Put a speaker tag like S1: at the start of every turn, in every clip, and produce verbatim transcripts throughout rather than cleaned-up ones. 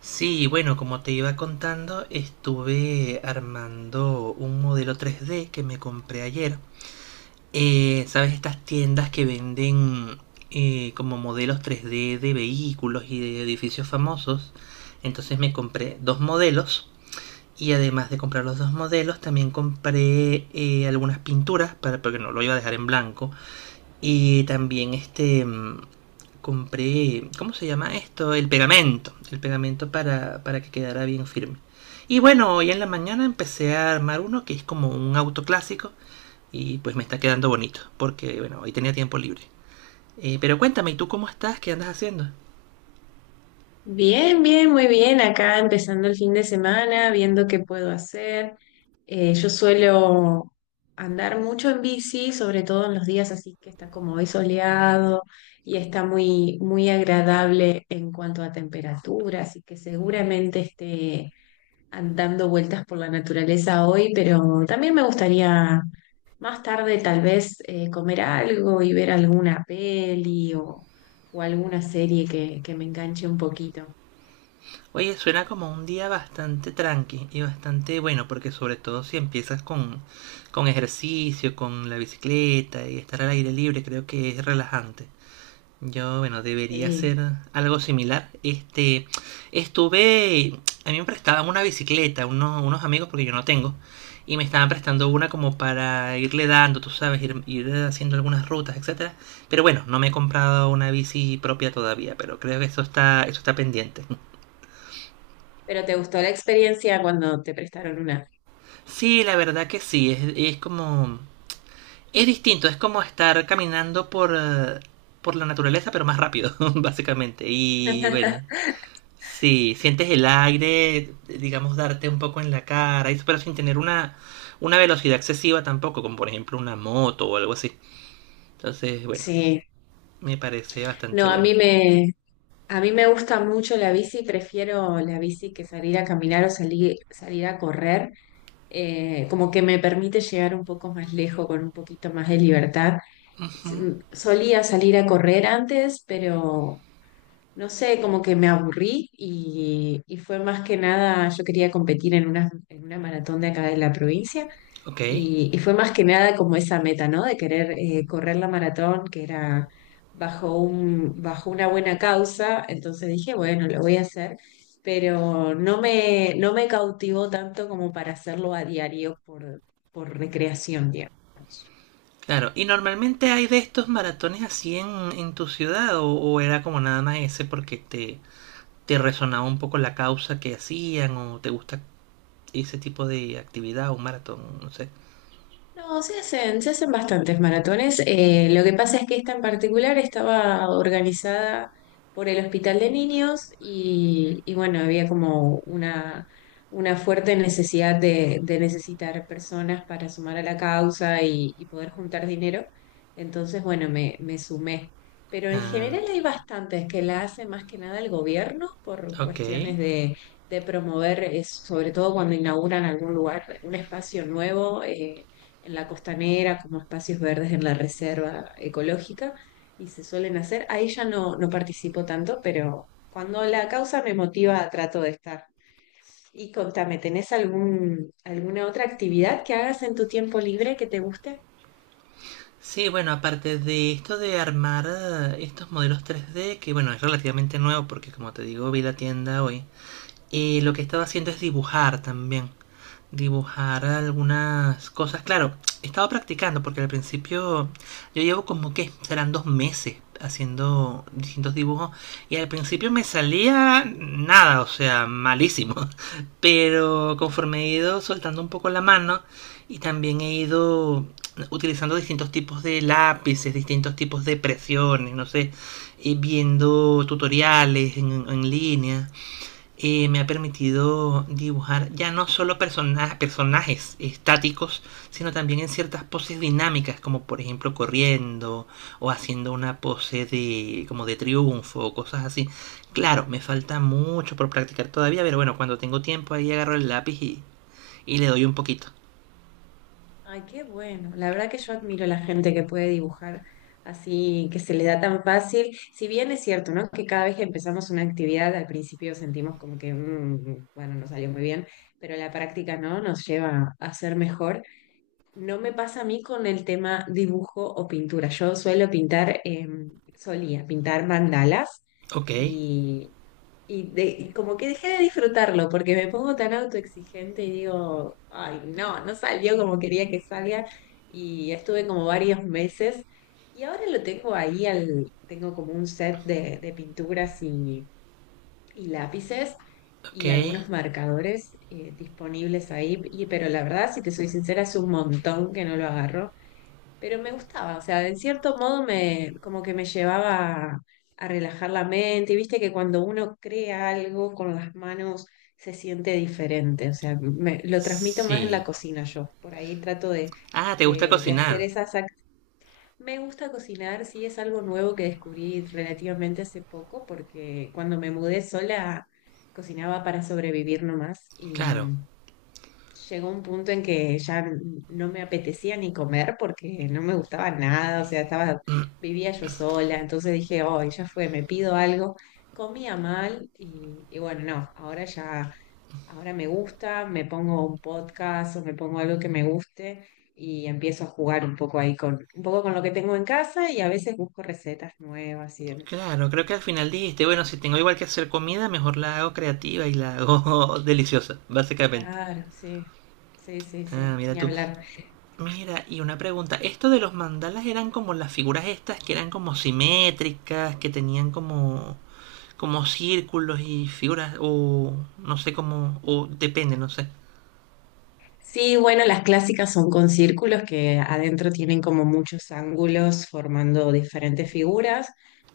S1: Sí, bueno, como te iba contando, estuve armando un modelo tres D que me compré ayer. Eh, ¿sabes? Estas tiendas que venden eh, como modelos tres D de vehículos y de edificios famosos. Entonces me compré dos modelos y además de comprar los dos modelos, también compré eh, algunas pinturas para, porque no lo iba a dejar en blanco. Y también este, mm, compré, ¿cómo se llama esto? El pegamento, el pegamento para, para, que quedara bien firme. Y bueno, hoy en la mañana empecé a armar uno que es como un auto clásico y pues me está quedando bonito, porque bueno, hoy tenía tiempo libre. Eh, pero cuéntame, ¿y tú cómo estás? ¿Qué andas haciendo?
S2: Bien, bien, muy bien. Acá empezando el fin de semana, viendo qué puedo hacer. Eh, yo suelo andar mucho en bici, sobre todo en los días así que está como hoy soleado y está muy, muy agradable en cuanto a temperatura, así que seguramente esté andando vueltas por la naturaleza hoy, pero también me gustaría más tarde tal vez eh, comer algo y ver alguna peli o, o alguna serie que, que me enganche un poquito.
S1: Oye, suena como un día bastante tranqui y bastante bueno, porque sobre todo si empiezas con, con, ejercicio, con la bicicleta y estar al aire libre, creo que es relajante. Yo, bueno, debería
S2: Sí.
S1: ser algo similar. Este, estuve, a mí me prestaban una bicicleta, unos, unos amigos, porque yo no tengo, y me estaban prestando una como para irle dando, tú sabes, ir, ir, haciendo algunas rutas, etcétera. Pero bueno, no me he comprado una bici propia todavía, pero creo que eso está, eso está pendiente.
S2: Pero ¿te gustó la experiencia cuando te prestaron una?
S1: Sí, la verdad que sí, es, es como, es distinto, es como estar caminando por, eh, por la naturaleza, pero más rápido, básicamente. Y bueno, sí, sientes el aire, digamos, darte un poco en la cara, y- pero sin tener una, una, velocidad excesiva tampoco, como por ejemplo una moto o algo así. Entonces, bueno,
S2: Sí.
S1: me parece bastante
S2: No, a
S1: bueno.
S2: mí me, a mí me gusta mucho la bici, prefiero la bici que salir a caminar o salir, salir a correr. Eh, como que me permite llegar un poco más lejos con un poquito más de libertad. S-
S1: Ujú.
S2: Solía salir a correr antes, pero no sé, como que me aburrí y, y fue más que nada, yo quería competir en una, en una maratón de acá de la provincia.
S1: Ok,
S2: Y, y fue más que nada como esa meta, ¿no? De querer eh, correr la maratón, que era bajo un, bajo una buena causa. Entonces dije, bueno, lo voy a hacer, pero no me, no me cautivó tanto como para hacerlo a diario por, por recreación, digamos.
S1: claro. ¿Y normalmente hay de estos maratones así en, en, tu ciudad o, o era como nada más ese porque te, te resonaba un poco la causa que hacían o te gusta ese tipo de actividad o un maratón? No sé.
S2: No, se hacen, se hacen bastantes maratones. Eh, lo que pasa es que esta en particular estaba organizada por el Hospital de Niños y, y bueno, había como una, una fuerte necesidad de, de necesitar personas para sumar a la causa y, y poder juntar dinero. Entonces, bueno, me, me sumé. Pero en
S1: Ah,
S2: general hay bastantes que la hace más que nada el gobierno por
S1: ok.
S2: cuestiones de, de promover, es, sobre todo cuando inauguran algún lugar, un espacio nuevo. Eh, en la costanera, como espacios verdes en la reserva ecológica, y se suelen hacer. Ahí ya no, no participo tanto, pero cuando la causa me motiva, trato de estar. Y contame, ¿tenés algún, alguna otra actividad que hagas en tu tiempo libre que te guste?
S1: Sí, bueno, aparte de esto de armar eh, estos modelos tres D, que bueno, es relativamente nuevo porque como te digo, vi la tienda hoy, eh, lo que he estado haciendo es dibujar también dibujar algunas cosas. Claro, he estado practicando porque al principio yo llevo como que serán dos meses haciendo distintos dibujos y al principio me salía nada, o sea, malísimo. Pero conforme he ido soltando un poco la mano y también he ido utilizando distintos tipos de lápices, distintos tipos de presiones, no sé, y viendo tutoriales en, en, línea eh, me ha permitido dibujar ya no solo persona personajes estáticos, sino también en ciertas poses dinámicas, como por ejemplo corriendo o haciendo una pose de como de triunfo o cosas así. Claro, me falta mucho por practicar todavía, pero bueno, cuando tengo tiempo ahí agarro el lápiz y, y le doy un poquito.
S2: Ay, qué bueno. La verdad que yo admiro a la gente que puede dibujar así, que se le da tan fácil. Si bien es cierto, ¿no? Que cada vez que empezamos una actividad, al principio sentimos como que, mm, mm, mm, bueno, no salió muy bien, pero la práctica, ¿no? Nos lleva a ser mejor. No me pasa a mí con el tema dibujo o pintura. Yo suelo pintar, eh, solía pintar mandalas
S1: Ok,
S2: y, y de- y como que dejé de disfrutarlo porque me pongo tan autoexigente y digo, ay, no, no salió como quería que salga y estuve como varios meses y ahora lo tengo ahí, al, tengo como un set de, de pinturas y y lápices
S1: ok,
S2: y algunos marcadores eh, disponibles ahí, y, pero la verdad, si te soy sincera, es un montón que no lo agarro, pero me gustaba, o sea, en cierto modo me, como que me llevaba a relajar la mente, y viste que cuando uno crea algo con las manos se siente diferente, o sea, me- lo transmito más en la
S1: sí.
S2: cocina yo, por ahí trato de,
S1: Ah, ¿te gusta
S2: de, de hacer
S1: cocinar?
S2: esas me gusta cocinar, sí es algo nuevo que descubrí relativamente hace poco, porque cuando me mudé sola cocinaba para sobrevivir nomás y
S1: Claro.
S2: mm, llegó un punto en que ya n- no me apetecía ni comer porque no me gustaba nada, o sea, estaba, vivía yo sola, entonces dije, oh, ya fue, me pido algo. Comía mal y, y bueno, no, ahora ya ahora me gusta, me pongo un podcast o me pongo algo que me guste y empiezo a jugar un poco ahí con, un poco con lo que tengo en casa y a veces busco recetas nuevas y demás.
S1: Claro, creo que al final dijiste, bueno, si tengo igual que hacer comida, mejor la hago creativa y la hago deliciosa, básicamente.
S2: Claro, sí, sí, sí,
S1: Ah,
S2: sí,
S1: mira
S2: ni
S1: tú.
S2: hablar.
S1: Mira, y una pregunta, ¿esto de los mandalas eran como las figuras estas que eran como simétricas, que tenían como como círculos y figuras o no sé cómo o depende, no sé.
S2: Sí, bueno, las clásicas son con círculos que adentro tienen como muchos ángulos formando diferentes figuras.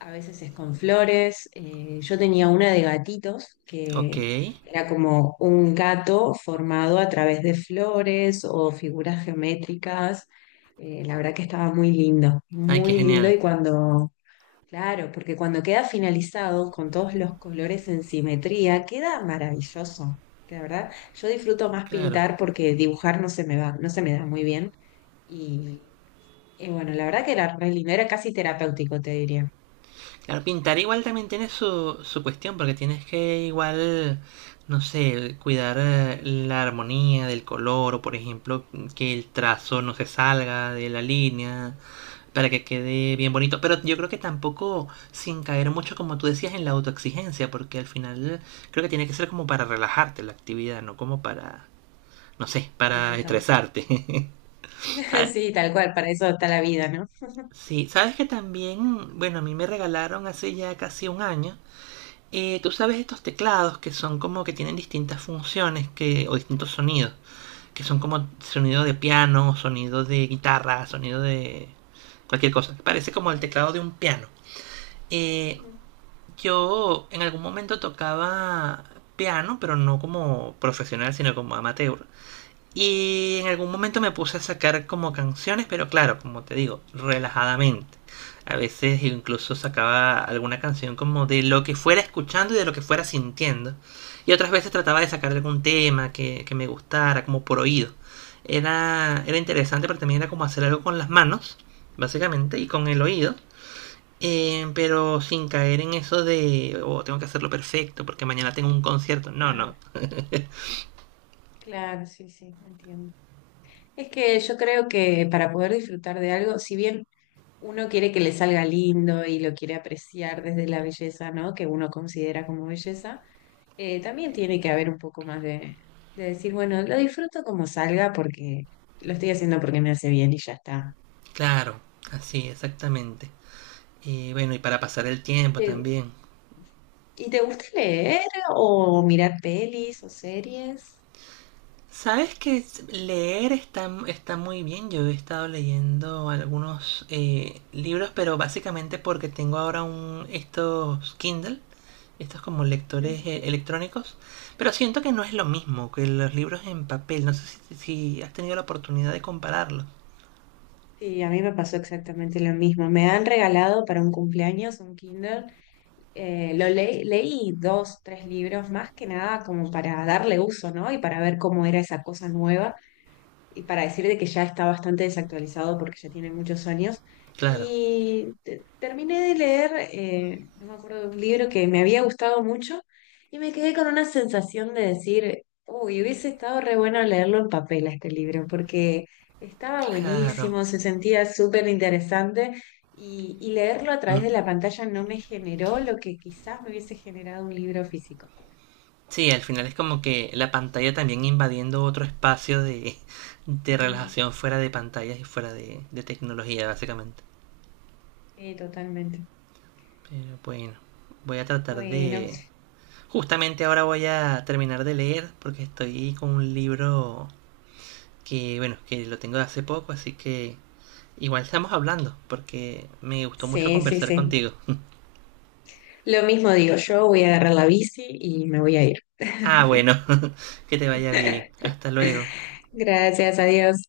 S2: A veces es con flores. Eh, yo tenía una de gatitos
S1: Ok.
S2: que era como un gato formado a través de flores o figuras geométricas. Eh, la verdad que estaba muy lindo,
S1: Ay, qué
S2: muy lindo
S1: genial.
S2: y cuando... Claro, porque cuando queda finalizado con todos los colores en simetría, queda maravilloso. La verdad, yo disfruto más
S1: Claro.
S2: pintar porque dibujar no se me va, no se me da muy bien. Y, y bueno, la verdad que era re lindo, era casi terapéutico, te diría.
S1: Claro, pintar igual también tiene su, su cuestión, porque tienes que igual, no sé, cuidar eh, la armonía del color, o por ejemplo, que el trazo no se salga de la línea, para que quede bien bonito. Pero yo creo que tampoco sin caer mucho, como tú decías, en la autoexigencia, porque al final creo que tiene que ser como para relajarte la actividad, no como para, no sé,
S2: Eh,
S1: para
S2: total.
S1: estresarte. ¿Sabes?
S2: Sí, tal cual, para eso está la vida, ¿no?
S1: Sí, sabes que también, bueno, a mí me regalaron hace ya casi un año. Eh, Tú sabes estos teclados que son como que tienen distintas funciones que, o distintos sonidos, que son como sonido de piano, sonido de guitarra, sonido de cualquier cosa. Parece como el
S2: Ujú,
S1: teclado de un piano. Eh,
S2: ujú.
S1: yo en algún momento tocaba piano, pero no como profesional, sino como amateur. Y en algún momento me puse a sacar como canciones, pero claro, como te digo, relajadamente. A veces incluso sacaba alguna canción como de lo que fuera escuchando y de lo que fuera sintiendo. Y otras veces trataba de sacar algún tema que, que me gustara, como por oído. Era, era, interesante, pero también era como hacer algo con las manos, básicamente, y con el oído. Eh, pero sin caer en eso de, oh, tengo que hacerlo perfecto porque mañana tengo un concierto. No, no.
S2: Claro, claro, sí, sí, entiendo. Es que yo creo que para poder disfrutar de algo, si bien uno quiere que le salga lindo y lo quiere apreciar desde la belleza, ¿no? Que uno considera como belleza, eh, también tiene que haber un poco más de, de decir, bueno, lo disfruto como salga porque lo estoy haciendo porque me hace bien y ya está.
S1: Claro, así, exactamente. Y bueno, y para pasar el
S2: ¿Y
S1: tiempo
S2: te,
S1: también.
S2: y te gusta leer o mirar pelis o series?
S1: ¿Sabes que leer está, está, muy bien? Yo he estado leyendo algunos eh, libros, pero básicamente porque tengo ahora un, estos Kindle, estos como lectores eh,
S2: Ujú.
S1: electrónicos, pero siento que no es lo mismo que los libros en papel. No sé si, si, has tenido la oportunidad de compararlo.
S2: Sí, a mí me pasó exactamente lo mismo. Me han regalado para un cumpleaños un Kinder eh, lo le- leí dos, tres libros más que nada como para darle uso, ¿no? Y para ver cómo era esa cosa nueva y para decir de que ya está bastante desactualizado porque ya tiene muchos años.
S1: Claro,
S2: Y te- terminé de leer, eh, no me acuerdo de un libro que me había gustado mucho y me quedé con una sensación de decir, uy, hubiese estado re bueno leerlo en papel a este libro porque estaba
S1: claro.
S2: buenísimo, se sentía súper interesante. Y, y leerlo a través
S1: Mm.
S2: de la pantalla no me generó lo que quizás me hubiese generado un libro físico.
S1: Sí, al final es como que la pantalla también invadiendo otro espacio de, de
S2: Mm,
S1: relajación fuera de pantallas y fuera de, de tecnología, básicamente.
S2: sí, totalmente.
S1: Pero bueno, voy a tratar
S2: Bueno,
S1: de... Justamente ahora voy a terminar de leer porque estoy con un libro que, bueno, que lo tengo de hace poco, así que igual estamos hablando porque me gustó mucho
S2: sí, sí,
S1: conversar
S2: sí.
S1: contigo.
S2: Lo mismo digo, yo voy a agarrar la bici y me voy a ir.
S1: Ah, bueno, que te vaya bien. Hasta luego.
S2: Gracias, adiós.